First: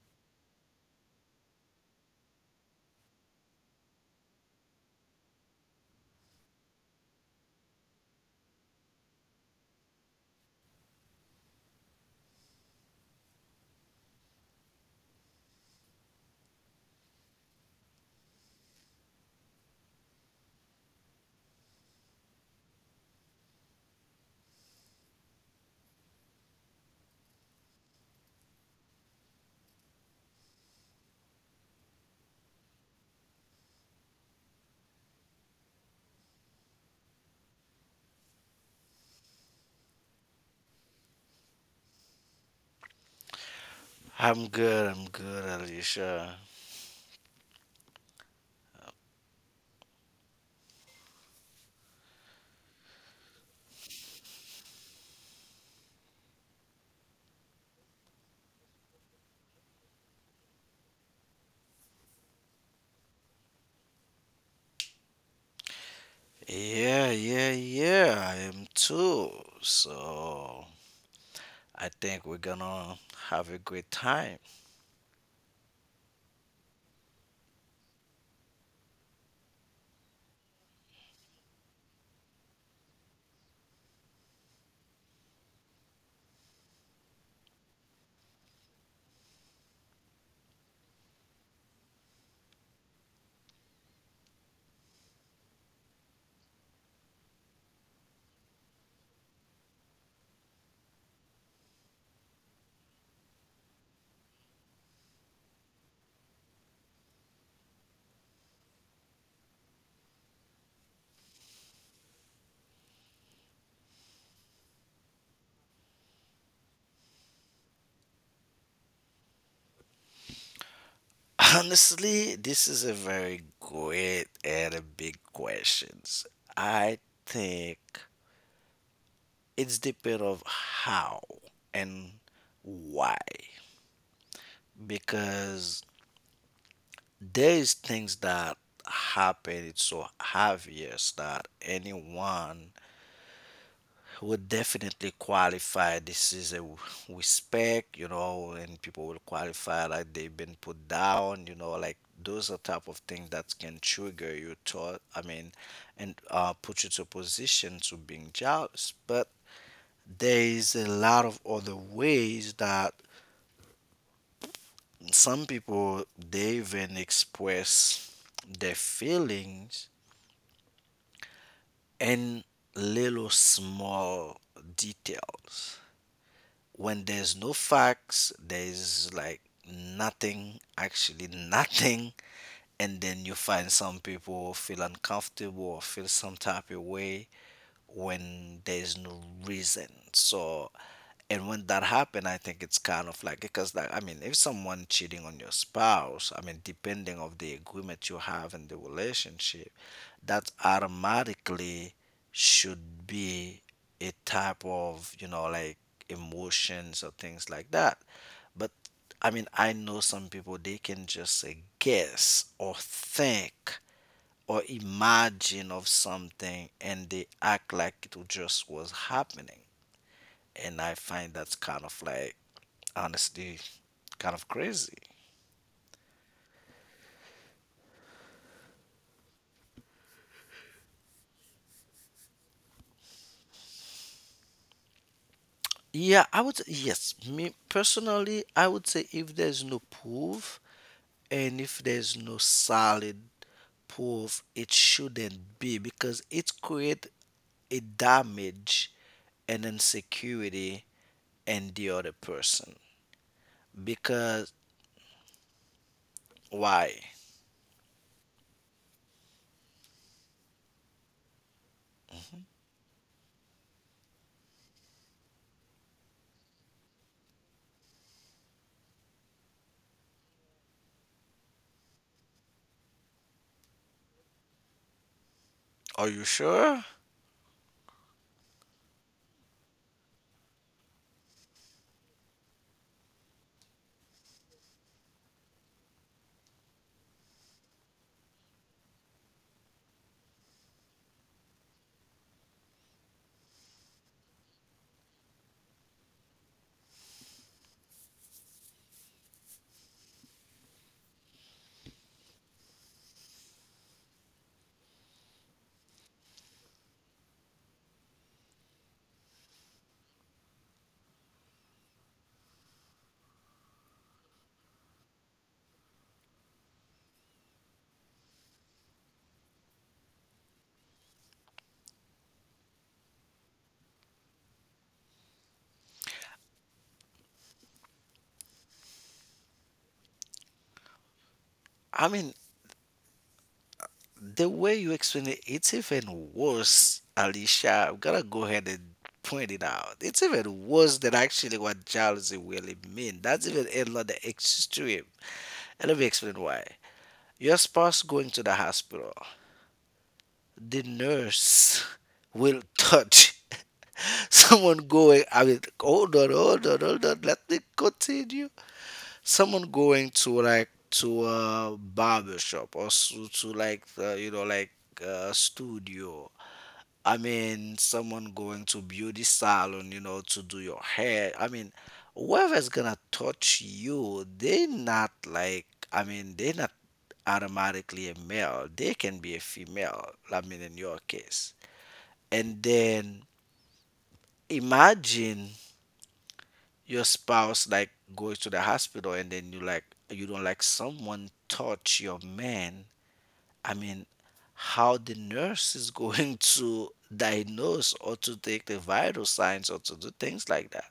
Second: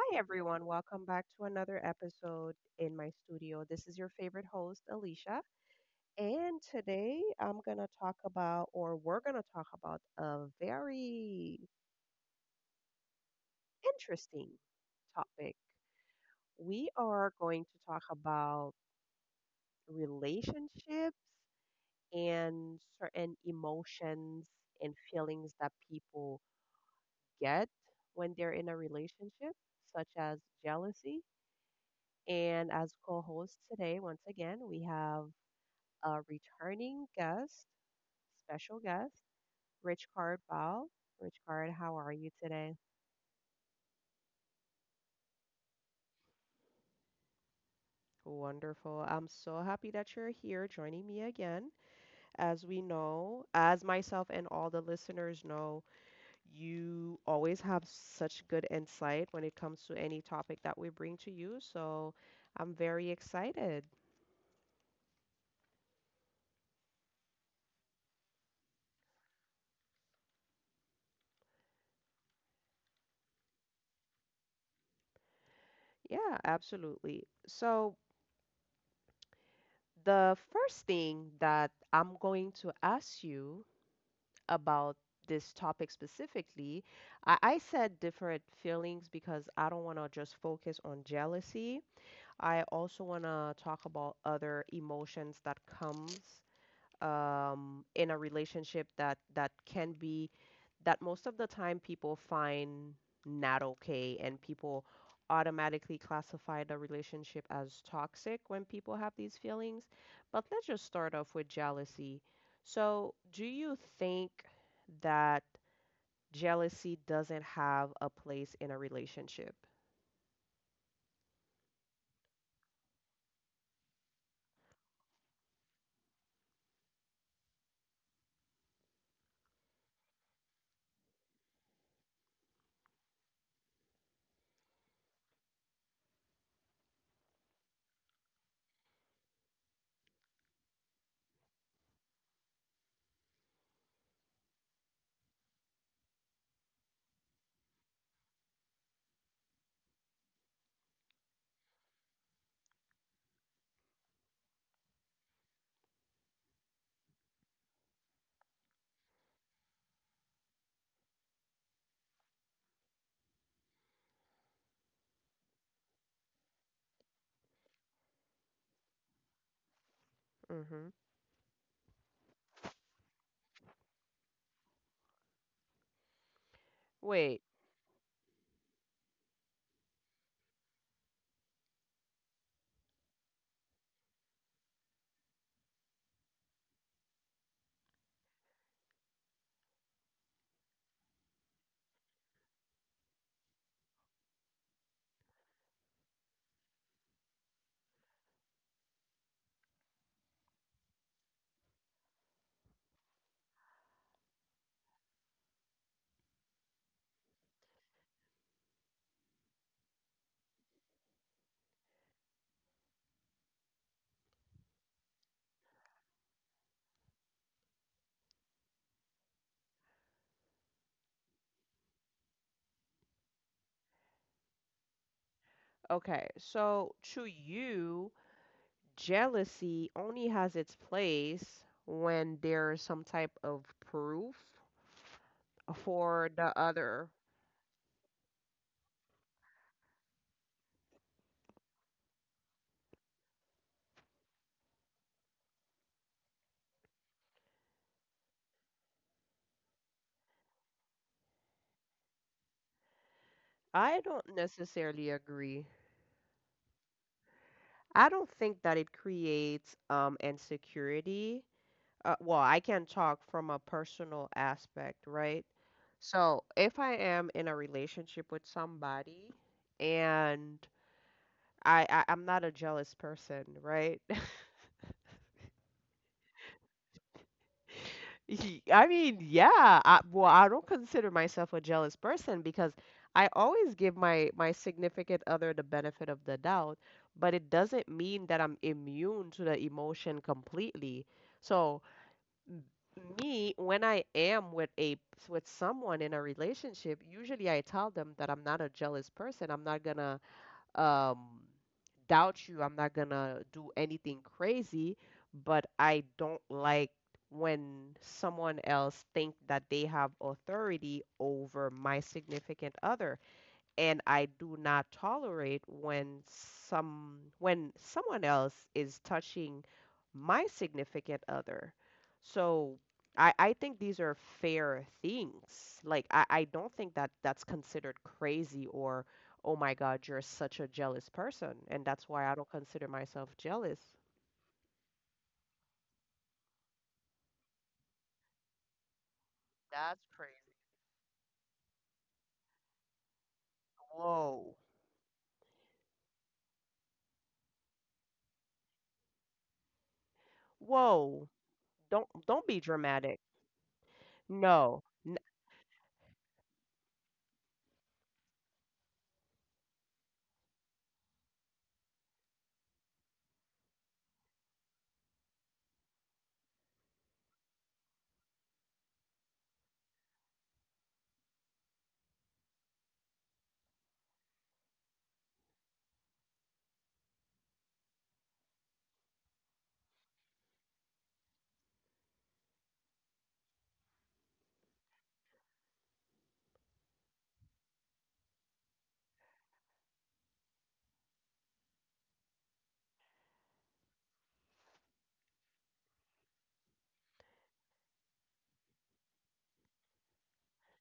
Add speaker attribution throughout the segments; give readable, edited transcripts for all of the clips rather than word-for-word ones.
Speaker 1: Hi, everyone. Welcome back to another episode in my studio. This is your favorite host, Alicia. And today I'm going to talk about, or we're going to talk about, a very interesting topic. We are going to talk about relationships and certain emotions and feelings that people get when they're in a relationship, such as jealousy. And as co host today, once again, we have a returning guest, special guest, Rich Card Ball. Rich Card, how are you today?
Speaker 2: I'm good, Alicia.
Speaker 1: Wonderful. I'm so happy that you're here joining me again. As we know, as myself and all the listeners know, you always have such good insight when it comes to any topic that we bring to you. So I'm very excited.
Speaker 2: Yeah, yeah, yeah, I am too. So I think we're gonna have a great time.
Speaker 1: Yeah, absolutely. So the first thing that I'm going to ask you about this topic specifically, I said different feelings because I don't want to just focus on jealousy. I also want to talk about other emotions that comes in a relationship that can be that most of the time people find not okay and people automatically classify the relationship as toxic when people have these feelings. But let's just start off with jealousy. So, do you think that jealousy doesn't have a place in a relationship?
Speaker 2: Honestly, this is a very great and a big questions. I think it's depend of how and why because there is things that happen it's so obvious that anyone would definitely qualify this is respect you know and people will qualify like they've been put down you know like those are type of things that can trigger you thought. And put you to a position to being jealous but there is a lot of other ways that some people they even express their feelings
Speaker 1: hmm
Speaker 2: in little small details when there's
Speaker 1: Wait,
Speaker 2: no facts, there's like nothing, actually nothing, and then you find some people feel uncomfortable or feel some type of way when there's no reason. So and when that happen, I think it's kind of like because like I mean, if someone cheating on your spouse, I mean, depending of the agreement you have in the relationship, that automatically should be a type of you know like emotions or things like that. But I mean, I know some people they can just guess or think or imagine of something and they act like it just was happening and I find that's kind of like honestly kind of crazy.
Speaker 1: okay. So, to you, jealousy only has its place when there's some type of proof
Speaker 2: Yeah,
Speaker 1: for
Speaker 2: I would,
Speaker 1: the
Speaker 2: yes,
Speaker 1: other.
Speaker 2: me personally, I would say if there's no proof and if there's no solid proof, it shouldn't be because it create a damage and insecurity in the other person.
Speaker 1: I don't
Speaker 2: Because
Speaker 1: necessarily agree.
Speaker 2: why?
Speaker 1: I don't think that it creates insecurity. Well, I can talk from a personal aspect, right? So if I am in a relationship with somebody and I I'm not a jealous person, right?
Speaker 2: Are you sure?
Speaker 1: I mean, yeah. I, well, I don't consider myself a jealous person because I always give my significant other the benefit of the doubt, but it doesn't mean that I'm immune to the emotion completely. So, me, when I am with a with someone in a relationship, usually I tell them that I'm not a jealous person. I'm not gonna um, doubt you. I'm not gonna do anything crazy, but I don't like when someone else think that they have authority over my significant other and I do not tolerate when some when someone else is touching my significant other. So I think these are fair things. Like I don't think that that's considered crazy or oh my God, you're such a jealous person. And
Speaker 2: I
Speaker 1: that's
Speaker 2: mean,
Speaker 1: why I don't consider myself jealous.
Speaker 2: the way you explain it, it's even worse, Alicia. I'm gonna go ahead and point it out.
Speaker 1: That's
Speaker 2: It's
Speaker 1: crazy.
Speaker 2: even worse than actually what jealousy really means. That's even another
Speaker 1: Whoa.
Speaker 2: extreme. And let me explain why. Your spouse going to the hospital, the
Speaker 1: Whoa,
Speaker 2: nurse
Speaker 1: don't
Speaker 2: will
Speaker 1: be dramatic.
Speaker 2: touch someone
Speaker 1: No.
Speaker 2: going. I mean, hold on, hold on, hold on. Let me continue someone going to like to a barber shop or to like you know like studio. I mean someone going to beauty salon you know to do your hair. I mean whoever's gonna touch you they not like. I mean they're not automatically a male, they can be a female. I mean in your case and then imagine your spouse like goes to the hospital and then you like you don't like someone touch your man. I mean how the nurse is going to diagnose or to take the vital signs or to do things like that.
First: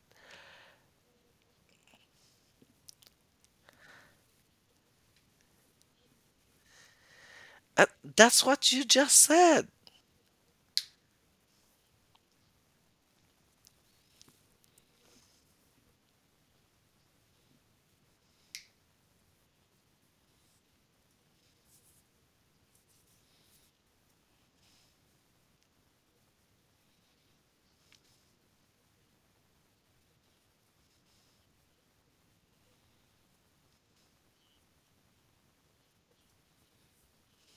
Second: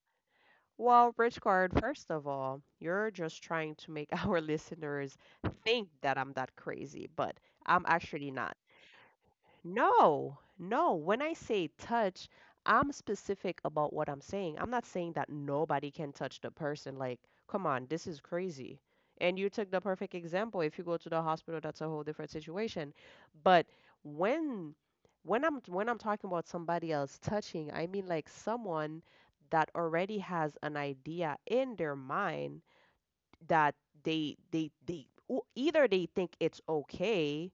Speaker 1: Well, Richard, first of all, you're just trying to make our listeners think that I'm that crazy, but
Speaker 2: Uh,
Speaker 1: I'm actually
Speaker 2: that's
Speaker 1: not.
Speaker 2: what you just said.
Speaker 1: No, no. When I say touch, I'm specific about what I'm saying. I'm not saying that nobody can touch the person. Like, come on, this is crazy. And you took the perfect example. If you go to the hospital, that's a whole different situation. But when when I'm talking about somebody else touching, I mean like someone that already has an idea in their mind that they o- either they think it's okay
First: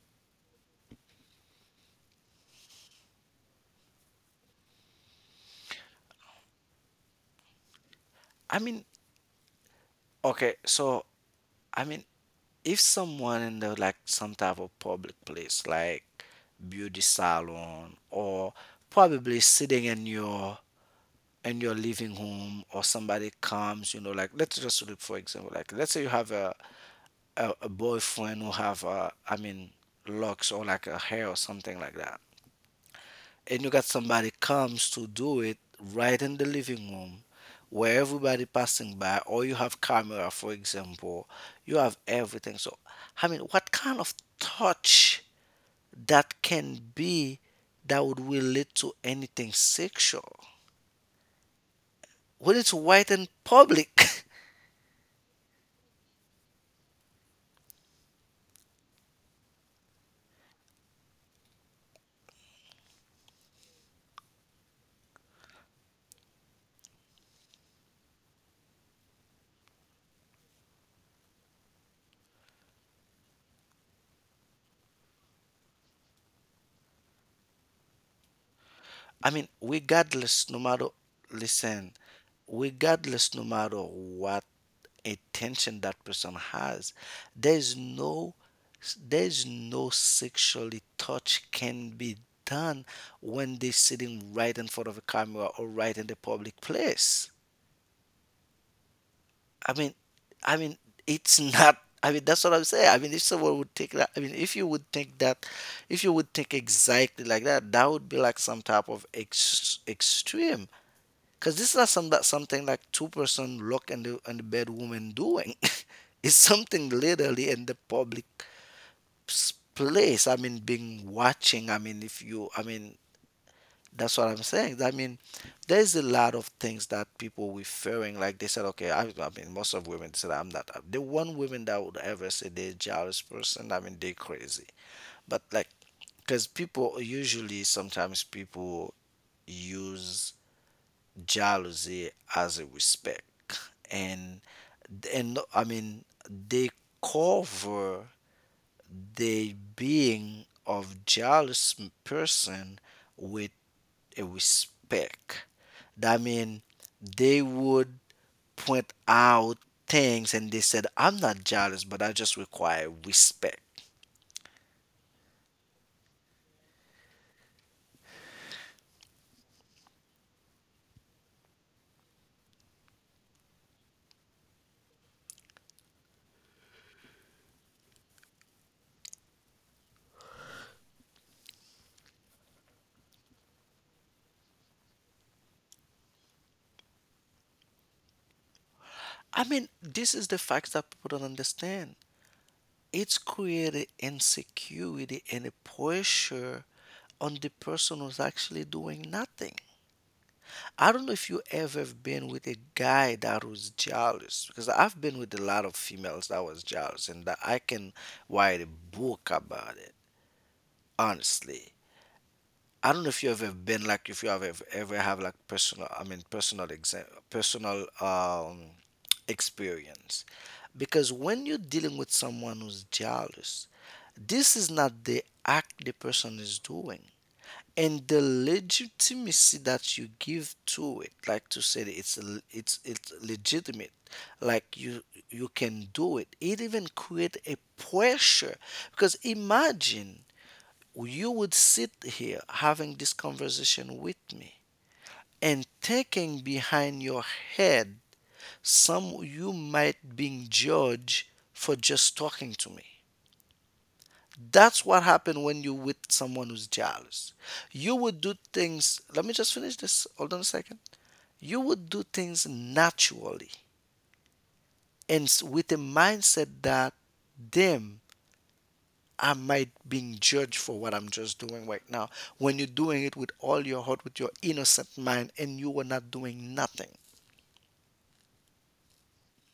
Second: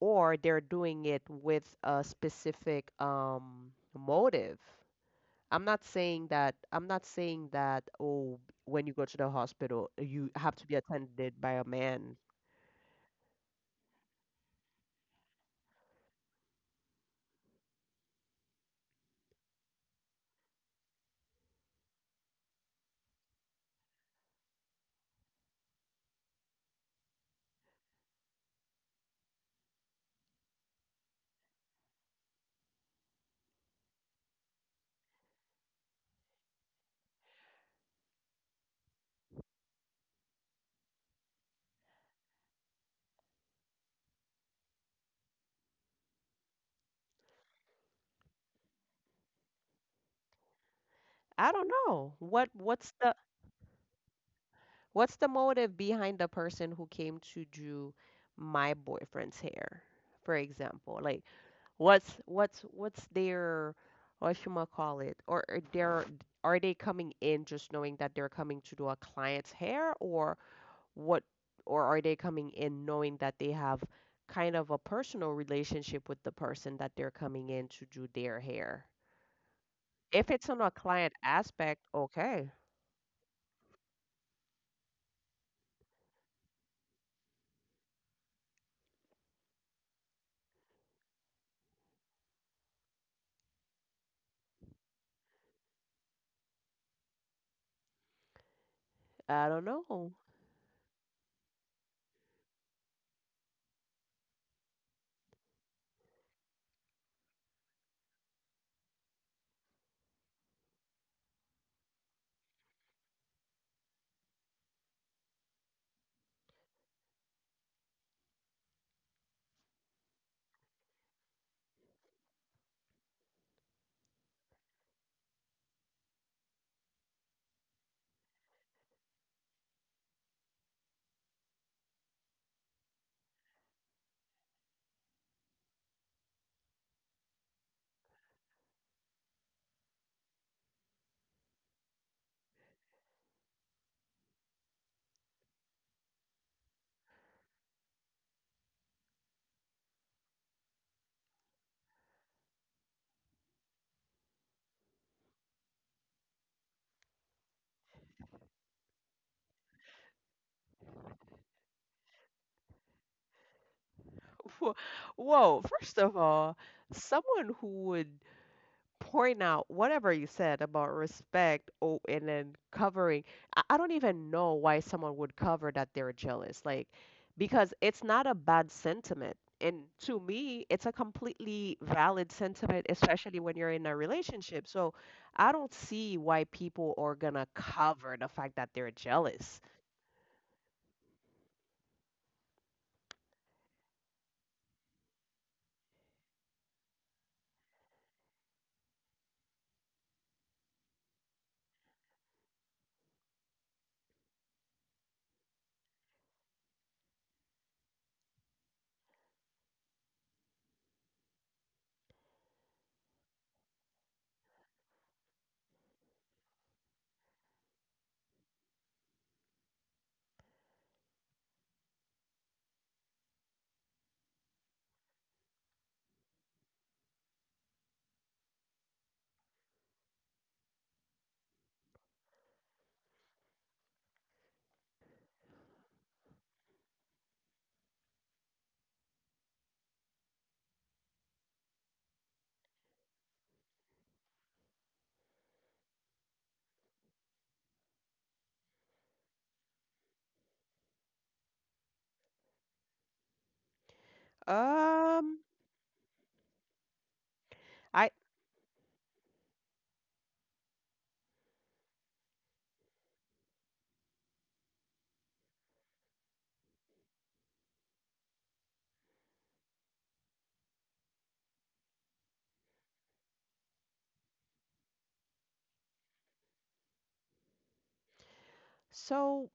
Speaker 1: or they're doing it with a specific motive. I'm not saying that oh
Speaker 2: I
Speaker 1: when
Speaker 2: mean
Speaker 1: you go to the hospital you have
Speaker 2: okay
Speaker 1: to be
Speaker 2: so
Speaker 1: attended by a
Speaker 2: I mean
Speaker 1: man.
Speaker 2: if someone in the like some type of public place like beauty salon or probably sitting in your and you're leaving home or somebody comes you know like let's just look for example like let's say you have a boyfriend who have a, I mean locks or like a hair or something like that and you got somebody comes to do it right in the living room where everybody passing by or you have camera for example you have everything so I mean what kind of touch that can be that would relate to anything sexual
Speaker 1: I don't know.
Speaker 2: when it's
Speaker 1: What's
Speaker 2: white
Speaker 1: the
Speaker 2: and public.
Speaker 1: what's the motive behind the person who came to do my boyfriend's hair, for example? Like what's what's their what you might call it? Or are they're are they coming in just knowing that they're coming to do a client's hair or what or are they coming in knowing that they have kind of a personal relationship with the person that they're coming in to do their hair?
Speaker 2: I mean,
Speaker 1: If
Speaker 2: regardless,
Speaker 1: it's
Speaker 2: no
Speaker 1: on a
Speaker 2: matter,
Speaker 1: client aspect,
Speaker 2: listen,
Speaker 1: okay.
Speaker 2: regardless, no matter what attention that person has, there's no, there's no sexually touch can be done when they're sitting right in front of a camera or right in the public place.
Speaker 1: I don't
Speaker 2: I mean,
Speaker 1: know.
Speaker 2: I mean, it's not. I mean, that's what I'm saying. I mean, if someone would take. That, I mean, if you would think that, if you would think exactly like that, that would be like some type of extreme. Because this is not some, that something like two-person look in the bedroom and doing. It's something literally in the public place. I mean, being watching. I mean, if you, I mean, that's what I'm saying. I mean, there's a lot of things that people referring like they said, okay, I mean, most of women said I'm not. The one woman that would ever say they're jealous person, I mean, they crazy. But like, because people usually sometimes people use jealousy as a respect and and I mean they cover the being of jealous person with a respect that mean they would point out things and they said I'm not jealous but I just require respect.
Speaker 1: Whoa, first of all, someone who would point out whatever you said about respect oh, and then covering. I don't even know why someone would cover that they're jealous. Like, because it's not a bad sentiment. And to me, it's a completely valid sentiment, especially when you're in a relationship. So I don't see why people are gonna cover the fact that they're
Speaker 2: I
Speaker 1: jealous.
Speaker 2: mean, this is the fact that people don't understand. It's created insecurity and a pressure on the person who's actually doing nothing. I don't know if you ever have been with a guy that was jealous, because I've been with a lot of females that was jealous, and that I can write a book about it, honestly. I don't know if you ever been like if you have ever, ever have like personal, I mean personal exam, personal experience, because when you're dealing with someone who's jealous, this is not the act the person is doing. And the legitimacy that you give to it like to say that it's it's legitimate like you can do it it even create a pressure because imagine you would sit here having this conversation with me and thinking behind your head some you might being judged for just talking to me. That's what
Speaker 1: Um,
Speaker 2: happened when you're with someone who's jealous. You
Speaker 1: I
Speaker 2: would do things, let me just finish this, hold on a second. You would do things naturally and with a mindset that, damn, I might being judged for what I'm just doing right now. When you're doing it with all your heart, with your innocent mind, and you were not doing nothing.
Speaker 1: so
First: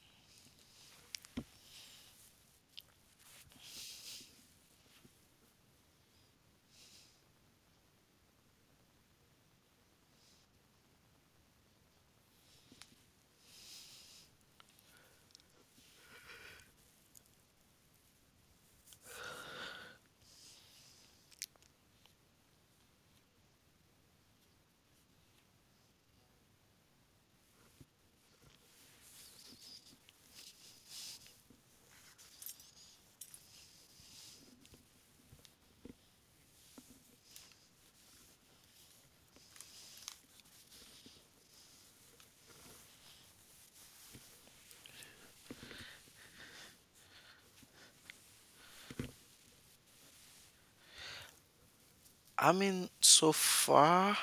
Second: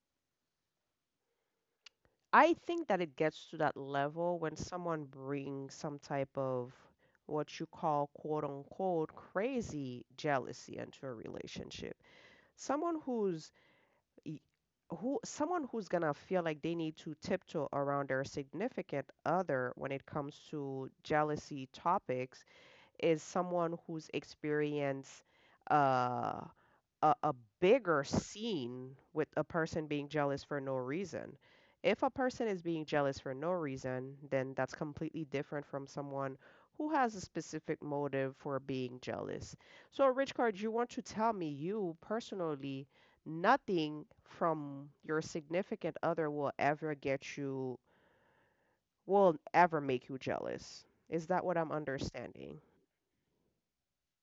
Speaker 1: I think that it gets to that level when someone brings some type of what you call quote unquote crazy jealousy into a relationship. Someone who's e- who someone who's gonna feel like they need to tiptoe around their significant other when it comes to jealousy topics is someone who's experienced uh a bigger scene with a person being jealous for no reason. If a person is being jealous for no reason, then that's completely different from someone who has a specific motive for being jealous. So, Rich Card, you want to tell me you personally, nothing from your significant other will ever get you, will ever make you jealous. Is that what I'm
Speaker 2: I
Speaker 1: understanding?
Speaker 2: mean, so far,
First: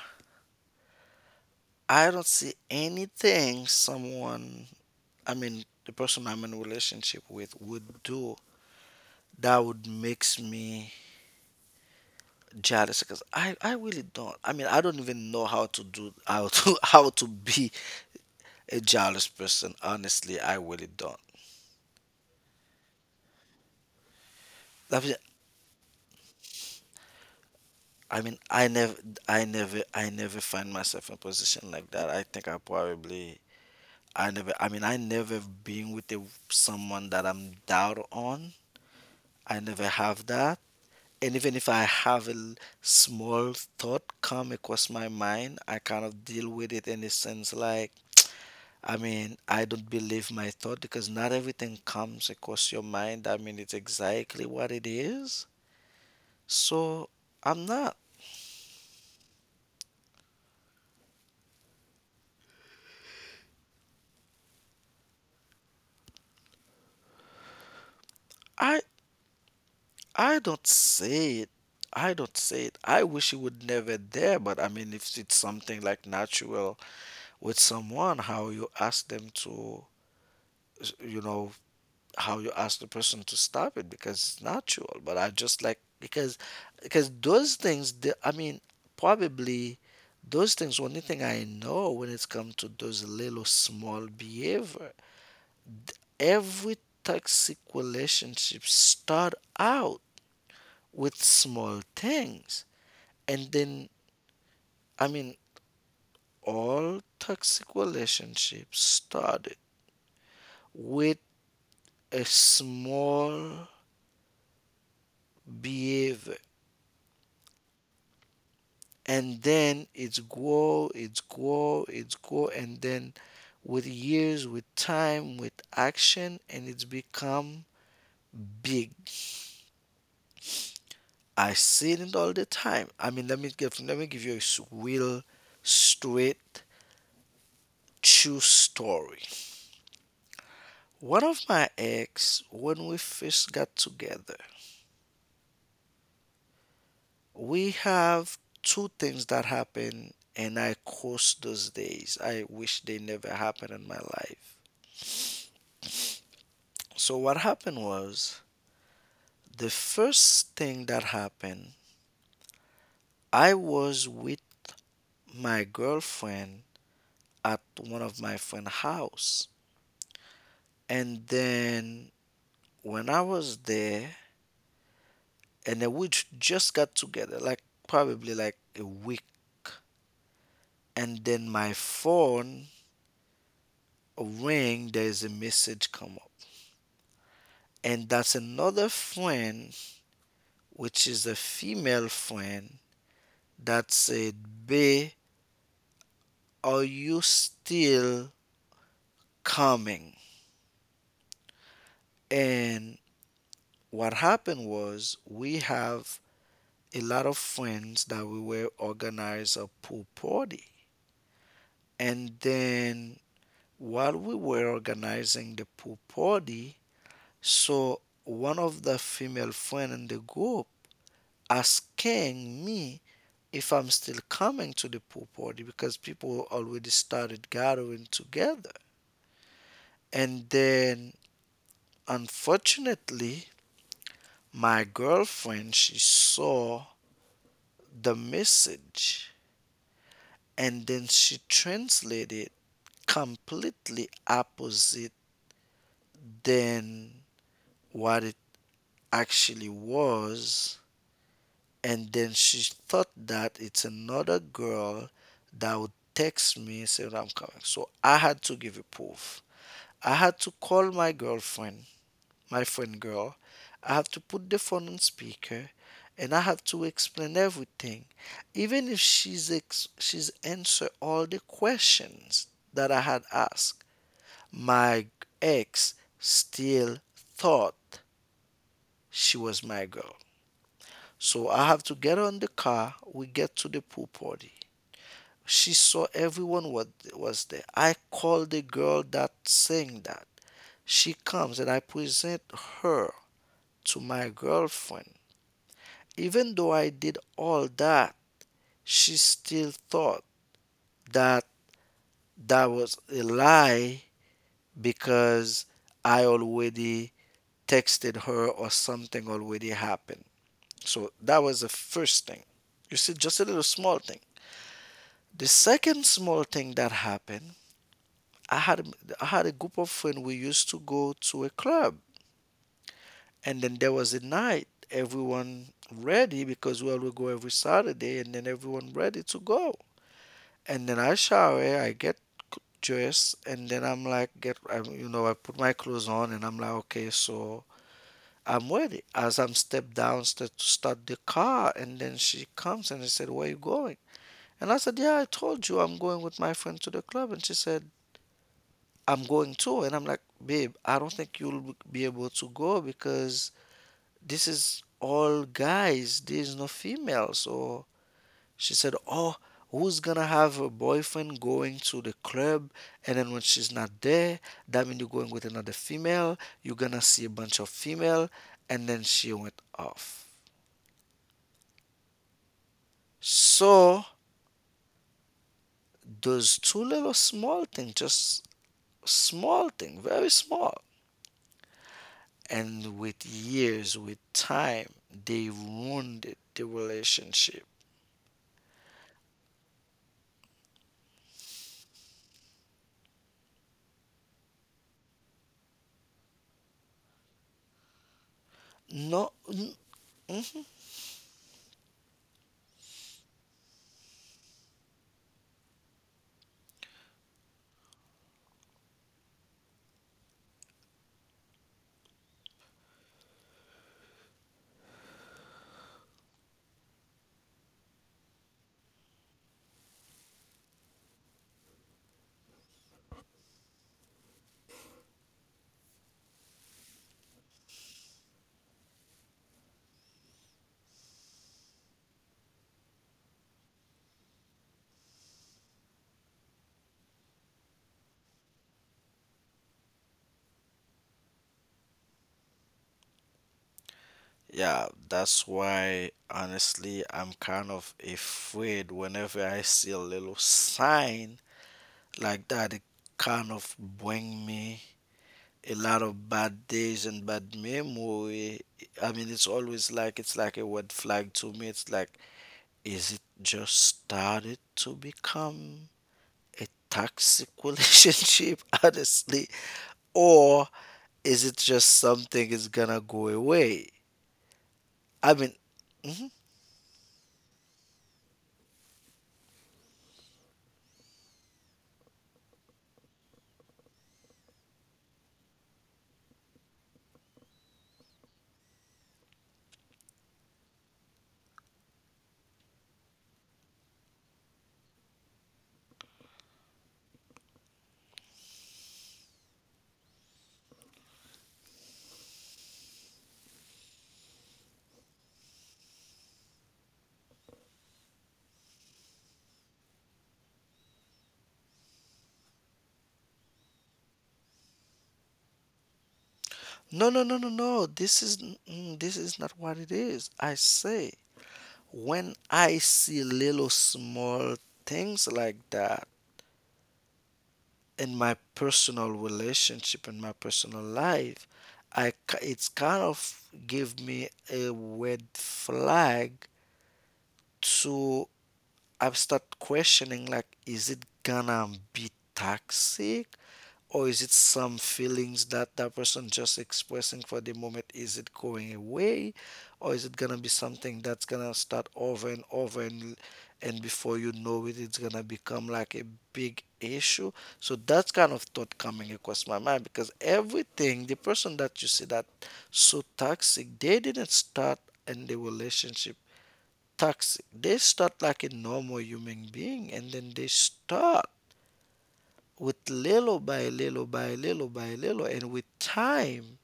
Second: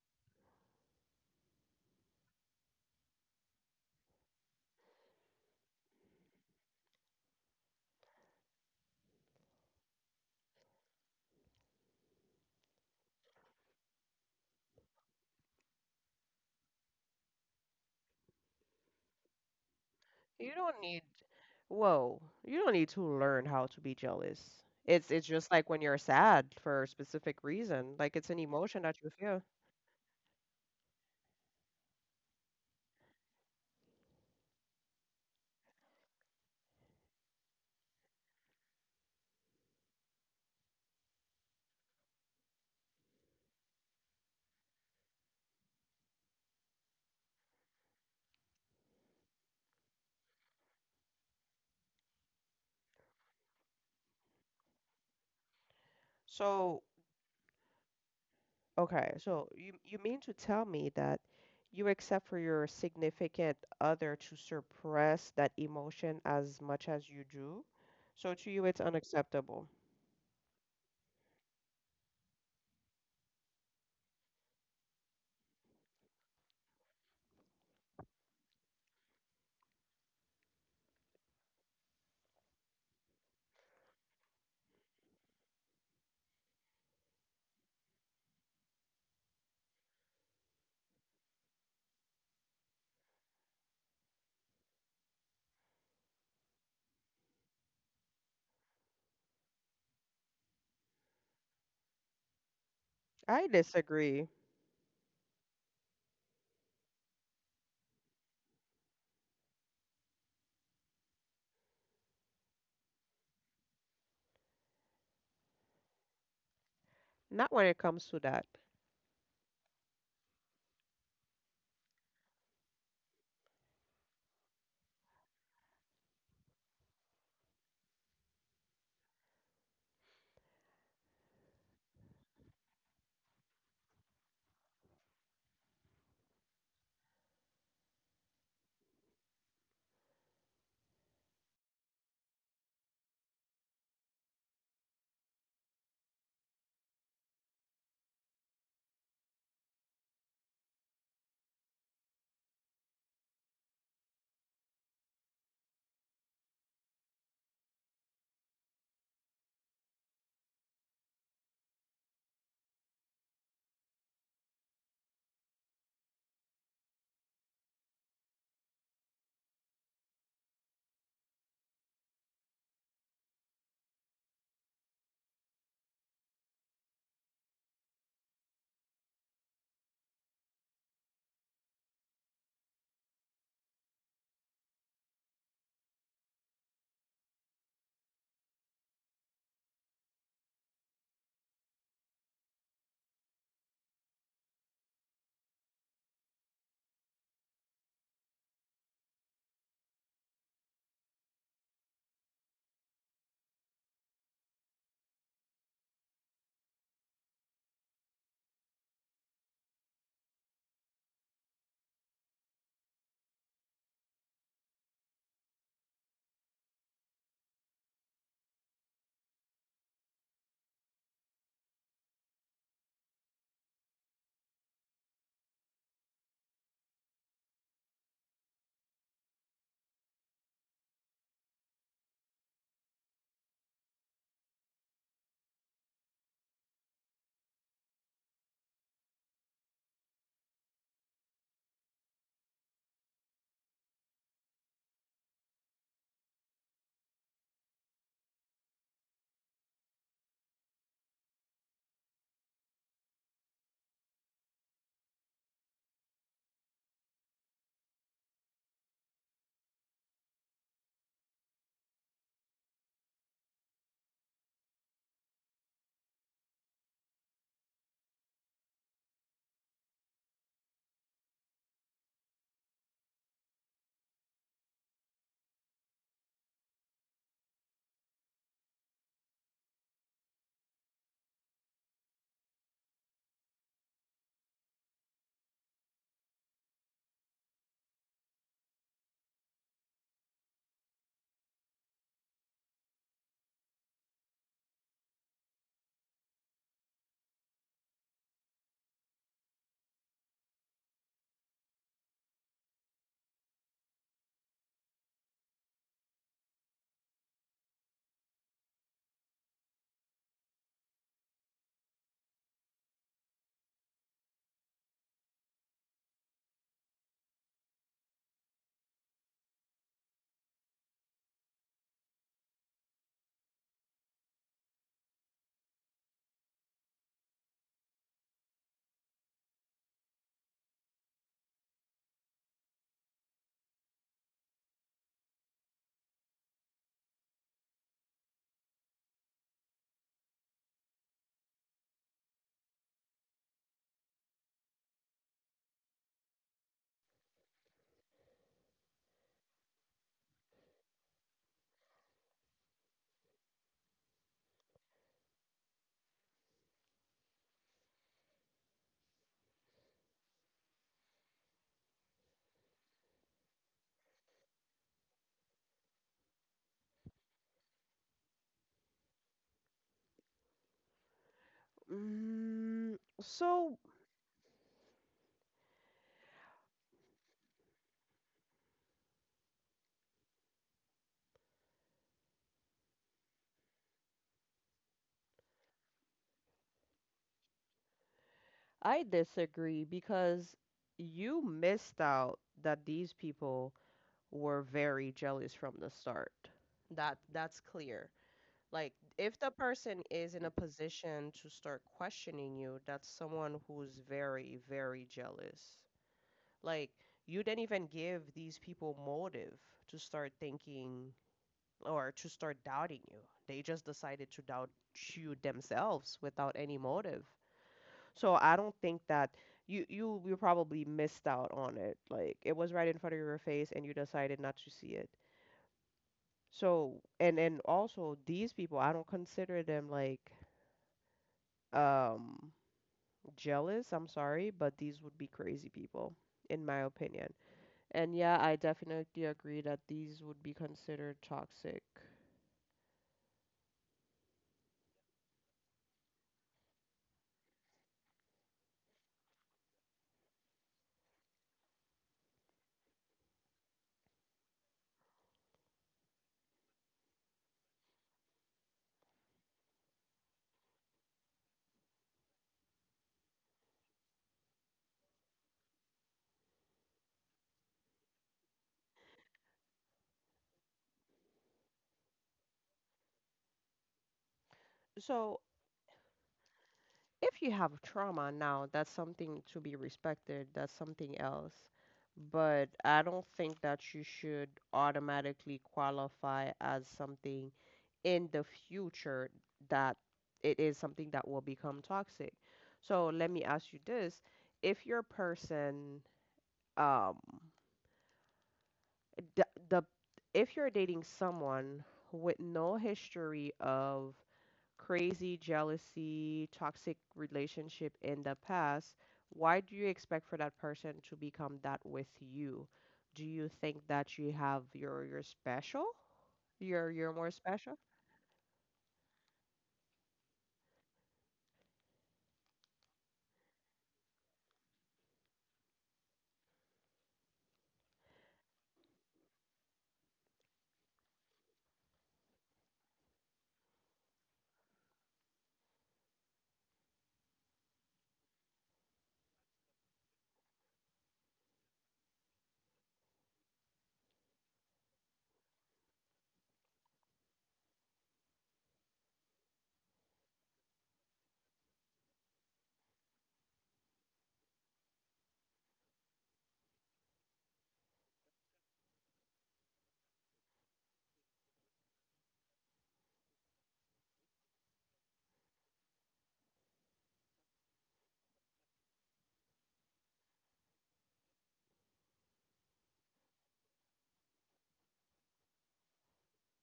Speaker 2: I don't see anything someone, I mean, the person I'm in a relationship with would do that would makes me jealous because I really don't. I mean I don't even know how to do how to how to be a jealous person honestly
Speaker 1: You
Speaker 2: I
Speaker 1: don't
Speaker 2: really
Speaker 1: need
Speaker 2: don't.
Speaker 1: whoa, you don't need to learn how to be jealous.
Speaker 2: i
Speaker 1: It's
Speaker 2: mean
Speaker 1: just like when you're sad for a specific reason, like it's an
Speaker 2: I
Speaker 1: emotion
Speaker 2: never
Speaker 1: that you
Speaker 2: i
Speaker 1: feel.
Speaker 2: never i never find myself in a position like that. I think I probably I mean I never been with a, someone that I'm down on. I never have that and even if I have a small thought come across my mind I kind of deal with it in a sense like I mean, I don't believe my thought because not everything comes across your mind. I mean, it's exactly what it is.
Speaker 1: So,
Speaker 2: So I'm not.
Speaker 1: okay, so you mean to tell me that you accept for your significant other to suppress that emotion as much as you do? So to you
Speaker 2: I
Speaker 1: it's unacceptable.
Speaker 2: I don't say it. I don't say it. I wish it would never there. But I mean, if it's something like natural with someone, how you ask them to, you know, how you ask the person to stop it because it's natural. But I just like because those things. The, I mean, probably those things. Only thing I know when it's come to those little small behavior. Every toxic relationship start out with small things,
Speaker 1: I
Speaker 2: and then
Speaker 1: disagree.
Speaker 2: I mean, all toxic relationships started with a small behavior
Speaker 1: Not when it comes to that.
Speaker 2: and then it's grow, it's grow, it's grow, and then with years, with time, with action, and it's become big. I see it all the time. I mean, let me give you a real straight true story. One of my ex, when we first got together, we have two things that happened, and I curse those days. I wish they never happened in my life. So what happened was the first thing that happened, I was with my girlfriend at one of my friend's house. And then when I was there, and then we just got together, like probably like a week. And then my phone ring, there's a message come up. And that's another friend, which is a female friend, that said, bae, are you still coming? And what happened was we have a lot of friends that we were organize a pool party and then while we were organizing the pool party, so one of the female friend in the group asking me if I'm still coming to the pool party because people already started gathering together and then unfortunately my girlfriend she saw the message and then she translated completely opposite than what it actually was and then she thought that it's another girl that would text me saying I'm coming. So I had to give a proof, I had to call my girlfriend my friend girl, I have to put the phone on speaker and I have to explain everything. Even if she's answer all the questions that I had asked, my ex still thought she was my girl. So I have to get her in the car. We get to the pool party. She saw everyone what was there. I called the girl that sang that. She comes and I present her to my girlfriend. Even though I did all that, she still thought that that was a lie because I already texted her or something already happened. So that was the first thing. You see, just a little small thing. The second small thing that happened, I had a group of friends. We used to go to a club, and then there was a night everyone ready because well, we always go every Saturday, and then everyone ready to go. And then I shower, dressed, and then I'm like, get, I, you know, I put my clothes on, and I'm like, okay, so I'm ready. As I'm step downstairs to start the car, and then she comes and I said, where you going? And I said, yeah, I told you I'm going with my friend to the club. And she said, I'm going too. And I'm like, babe, I don't think you'll be able to go because this is all guys, there's no females. So she said, oh, who's gonna have a boyfriend going to the club? And then when she's not there, that means you're going with another female, you're gonna see a bunch of female. And then she went off.
Speaker 1: Mm, so
Speaker 2: So those two little small things, just small thing, very small, and with years, with time they wounded the relationship.
Speaker 1: I disagree because you missed out that these people were very jealous from the start. That that's clear. Like
Speaker 2: No
Speaker 1: if the
Speaker 2: n-
Speaker 1: person is in a position to start questioning you, that's someone who's very, very jealous. Like you didn't even give these people motive to start thinking or to start doubting you. They just decided to doubt you themselves without any motive. So I don't think that you probably missed out on it. Like it was right in front of your face and you decided not to see it. So and also these people, I don't consider them like um jealous, I'm sorry, but these would be crazy people in my opinion. And yeah, I definitely agree that these would be considered toxic.
Speaker 2: Yeah, that's why honestly I'm kind of afraid. Whenever I see a little sign like that, it kind of bring me a lot of bad days and bad memory. I mean, it's always like, it's like a red flag to me. It's like, is it just started to become a toxic relationship honestly, or is it just something is gonna go away? I
Speaker 1: So
Speaker 2: mean, mhm.
Speaker 1: if you have trauma now, that's something to be respected, that's something else. But I don't think that you should automatically qualify as something in the future that it is something that will become toxic. So let me ask you this. If your person, um, the if you're dating someone with no history of crazy, jealousy, toxic relationship in the past, why do you expect for that person to become that with you? Do you think that you have your special?
Speaker 2: No,
Speaker 1: You're
Speaker 2: no,
Speaker 1: more
Speaker 2: no, no,
Speaker 1: special?
Speaker 2: no. This is this is not what it is. I say when I see little small things like that in my personal relationship, in my personal life, it's kind of give me a red flag to, I've started questioning like, is it gonna be toxic? Or is it some feelings that that person just expressing for the moment? Is it going away? Or is it gonna be something that's gonna start over and over, and before you know it, it's gonna become like a big issue? So that's kind of thought coming across my mind because everything, the person that you see that so toxic, they didn't start in the relationship toxic. They start like a normal human being and then they start with little by little by little by little, and with time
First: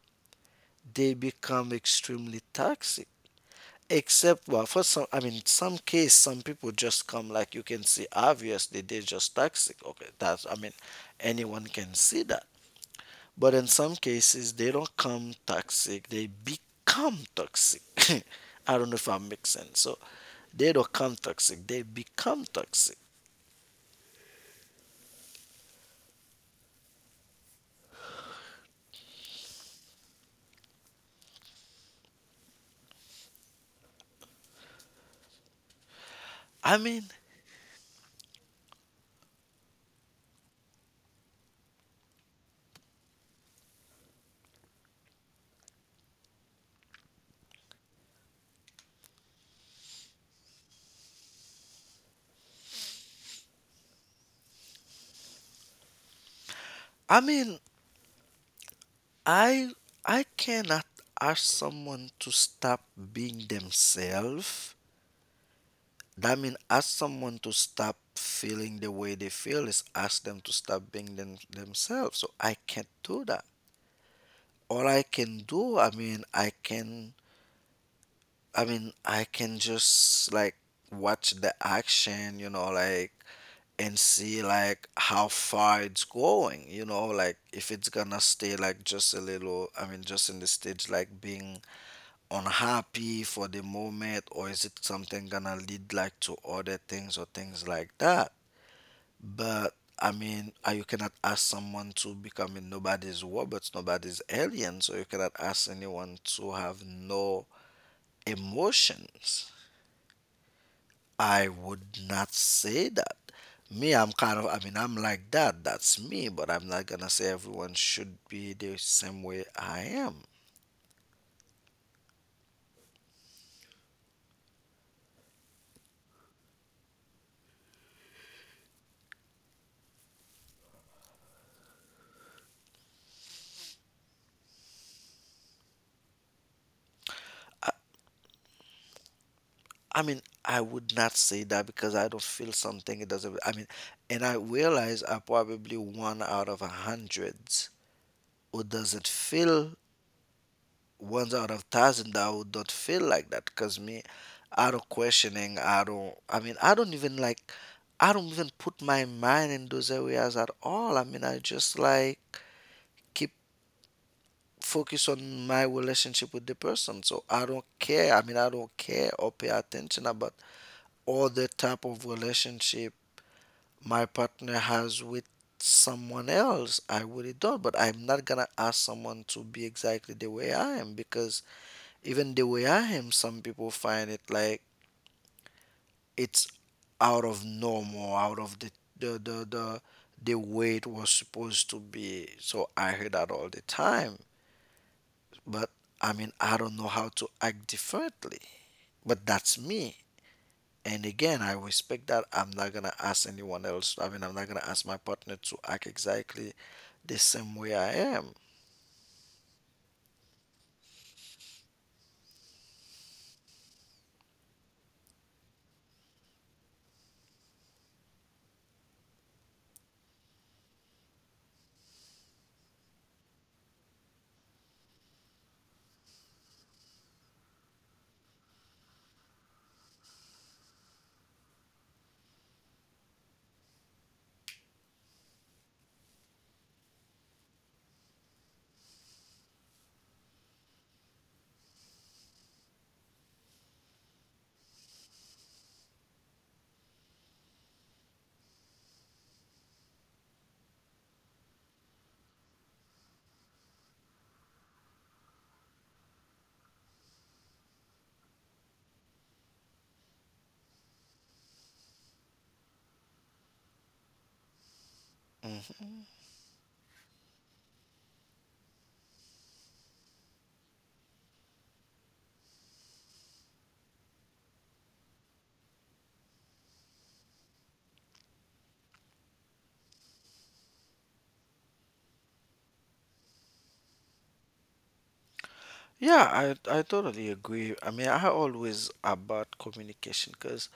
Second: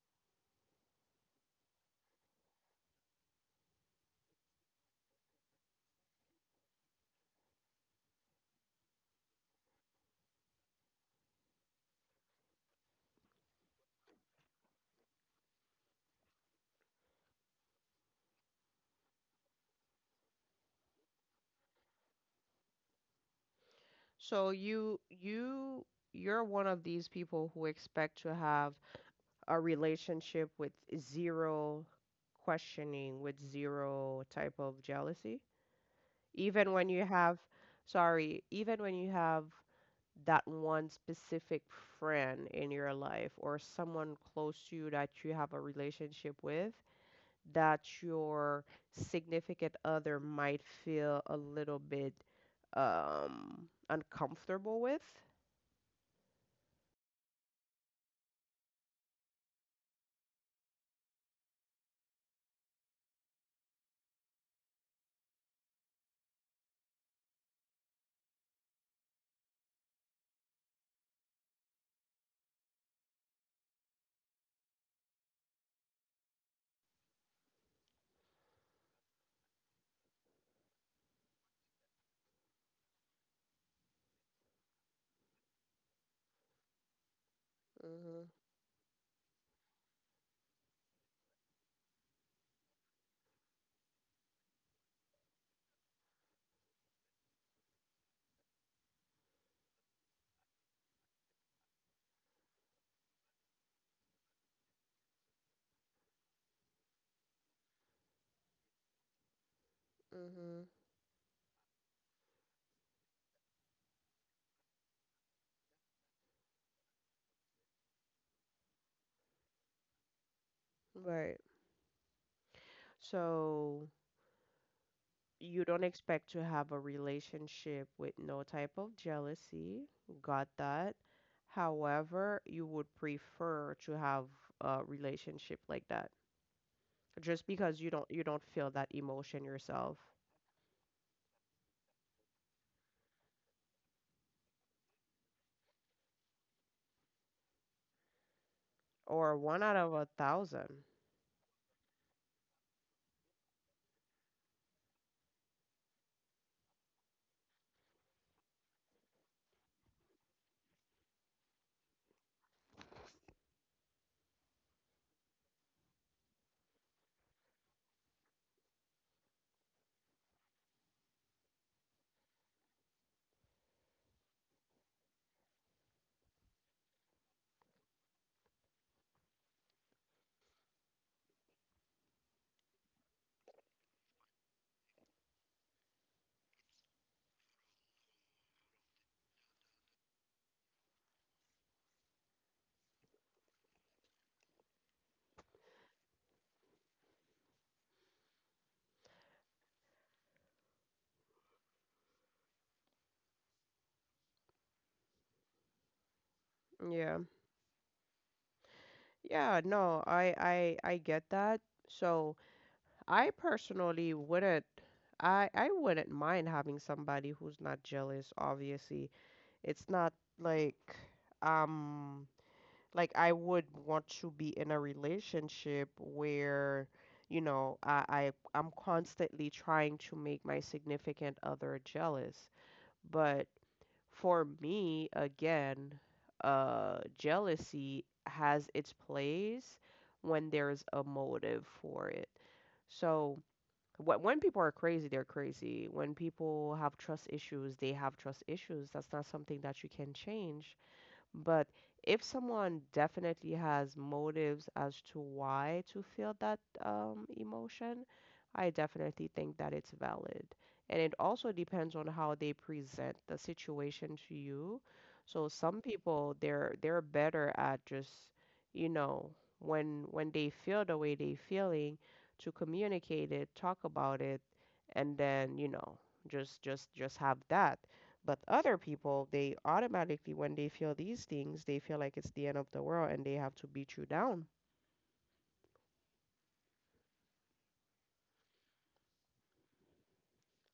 Speaker 2: they become extremely toxic. Except well for some, I mean some case, some people just come like, you can see obviously they're just toxic. Okay, that's, I mean, anyone can see that. But in some cases they don't come toxic, they become toxic. I don't know if I make sense. So they don't come toxic, they become toxic.
Speaker 1: So you're one of these people who expect to have a relationship with zero questioning, with zero type of jealousy, even
Speaker 2: I
Speaker 1: when
Speaker 2: mean,
Speaker 1: you have, sorry, even when you have that one specific friend in your life or someone close to you that you have a relationship with that your significant other might feel a little bit uncomfortable with.
Speaker 2: I mean, I I cannot ask someone to stop being themselves. That mean ask someone to stop feeling the way they feel is ask them to stop being them, themselves. So I can't do that. All I can do, I mean, I can just like watch the action, you know, like, and see like how far it's going, you know, like if it's gonna
Speaker 1: Mhm.
Speaker 2: stay like just a little, I mean, just in the stage like being unhappy for the moment, or is it something gonna lead like to other things or things like that? But I mean, you cannot ask someone to become a nobody's robots, nobody's alien, so you cannot ask anyone to have no emotions.
Speaker 1: Mhm.
Speaker 2: I would not say that. Me, I'm kind of, I mean, I'm like that. That's me, but I'm not gonna say everyone should be the same way I am.
Speaker 1: Right. So you don't expect to have a relationship with no type of jealousy. Got that. However, you would prefer to have a relationship like that, just because you don't feel that emotion
Speaker 2: I
Speaker 1: yourself.
Speaker 2: mean, I would not say that because I don't feel something. It doesn't, I mean, and I realize I probably one out of 100 who doesn't
Speaker 1: Or one
Speaker 2: feel,
Speaker 1: out of a thousand.
Speaker 2: ones out of 1,000, that I would not feel like that because me, I don't questioning. I don't. I mean, I don't even like. I don't even put my mind in those areas at all. I mean, I just like keep focus on my relationship with the person. So I don't care. I mean, I don't care or pay attention about all the type of relationship my partner has with someone else. I really don't. But I'm not gonna ask someone to be exactly the way I am because even the way I am, some people find it like, it's out of normal, out of the the the, the way it was supposed to be. So I hear that all the time. But I mean, I don't know how to act differently. But that's me. And again, I respect that. I'm not gonna ask anyone else. I mean, I'm not gonna ask my partner to act exactly the
Speaker 1: Yeah,
Speaker 2: same way I am.
Speaker 1: yeah. No, I get that. So I personally wouldn't, I wouldn't mind having somebody who's not jealous. Obviously, it's not like, um like I would want to be in a relationship where, you know, I I'm constantly trying to make my significant other jealous, but for me, again, jealousy has its place when there's a motive for it. So, when people are crazy, they're crazy. When people have trust issues, they have trust issues. That's not something that you can change. But if someone definitely has motives as to why to feel that emotion, I definitely think that it's valid. And it also depends on how they present the situation to you. So some
Speaker 2: Hmm.
Speaker 1: people they're better at just, you know, when they feel the way they feeling, to communicate it, talk about it, and then, you know, just have that. But other people, they automatically, when they feel these things, they feel like it's the end of the world and they have to beat you down.
Speaker 2: Yeah, I totally agree. I mean, I always about communication because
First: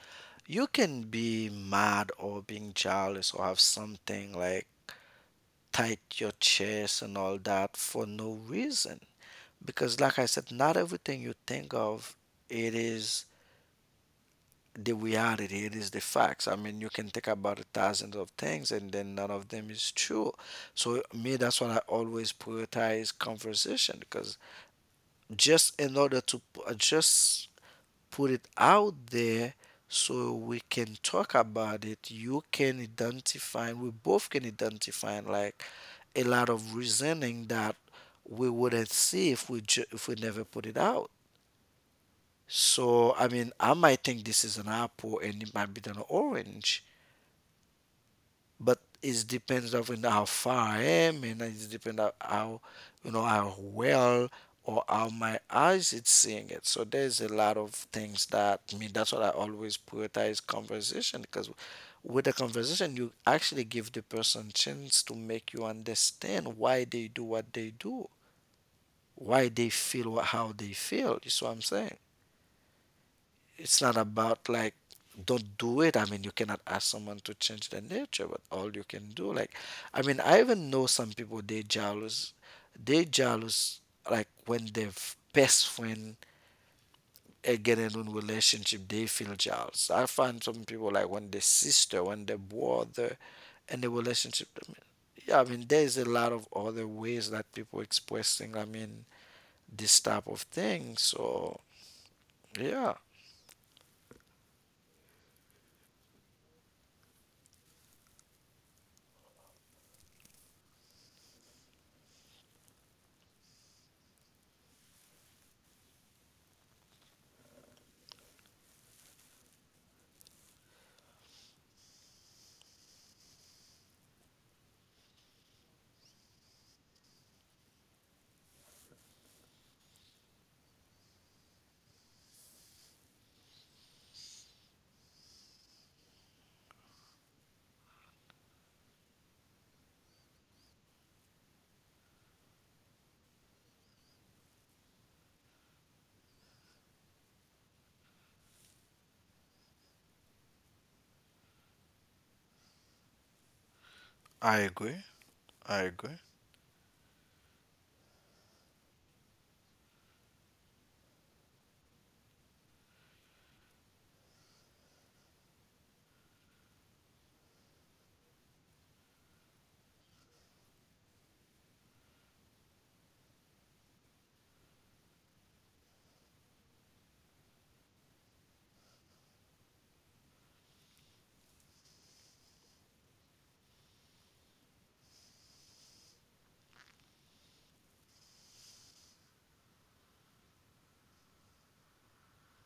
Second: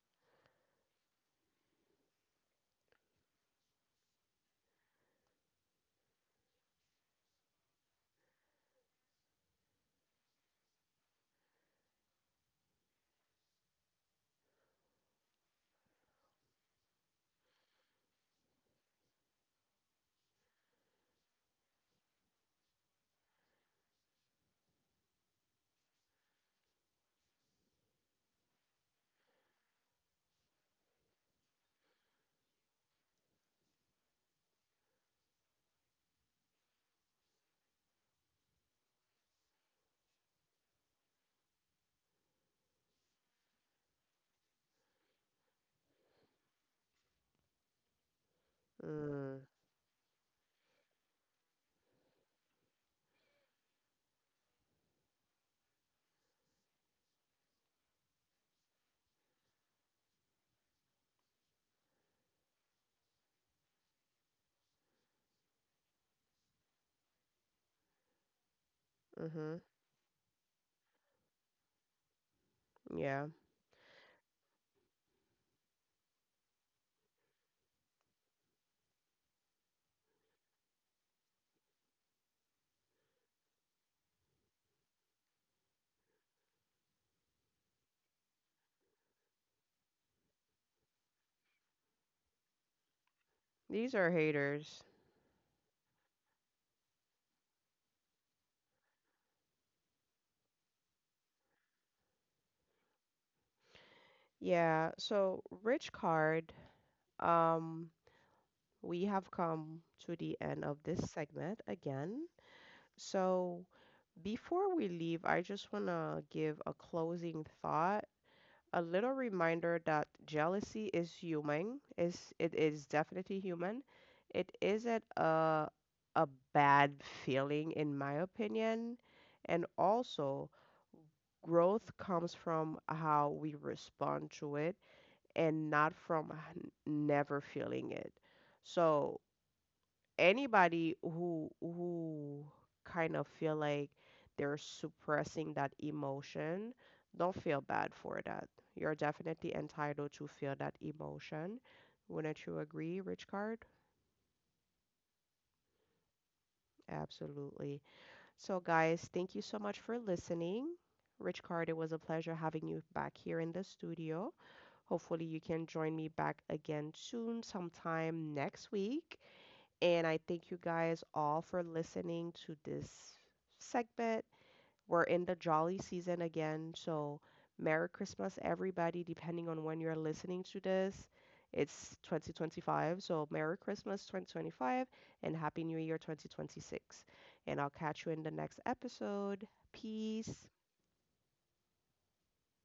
Speaker 2: you can be mad or being jealous or have something like tight your chest and all that for no reason. Because, like I said, not everything you think of, it is the reality, it is the facts. I mean, you can think about thousands of things and then none of them is true. So, me, that's why I always prioritize conversation because just in order to, just put it out there so we can talk about it. You can identify, we both can identify like a lot of reasoning that we wouldn't see if we never put it out. So I mean, I might think this is an apple and it might be an orange, but it
Speaker 1: Mm,
Speaker 2: depends on how far I am, and it depends on how, you know, how well or how my eyes it's seeing it. So there's a lot of things that I mean. That's what I always prioritize conversation because with a conversation you actually give the person chance to make you understand why they do what they do, why
Speaker 1: mhm.
Speaker 2: they feel how they feel. You see what I'm saying?
Speaker 1: Yeah.
Speaker 2: It's not about like don't do it. I mean, you cannot ask someone to change their nature, but all you can do, like, I mean, I even know some people, they jealous, they jealous, like when their best friend get in a relationship, they feel jealous. I find some people like when their sister, when their brother, and the
Speaker 1: These are
Speaker 2: relationship.
Speaker 1: haters.
Speaker 2: Yeah, I mean, there is a lot of other ways that people expressing, I mean, this type of thing. So yeah,
Speaker 1: Yeah, so Rich Card, um, we have come to the end of this segment again. So before we leave, I just want to give a closing thought, a little reminder that jealousy is human, is it is definitely human. It isn't a bad feeling in my opinion. And also, growth comes from how we respond to it and not from never feeling it. So, anybody who kind of feel like they're suppressing that emotion, don't feel bad for that. You're definitely entitled to feel that emotion. Wouldn't you agree, Rich Card?
Speaker 2: I agree. I agree.
Speaker 1: Absolutely. So, guys, thank you so much for listening. Rich Card, it was a pleasure having you back here in the studio. Hopefully, you can join me back again soon, sometime next week. And I thank you guys all for listening to this segment. We're in the jolly season again. So, Merry Christmas, everybody, depending on when you're listening to this. It's 2025. So, Merry Christmas 2025 and Happy New Year 2026. And I'll catch you in the next episode. Peace.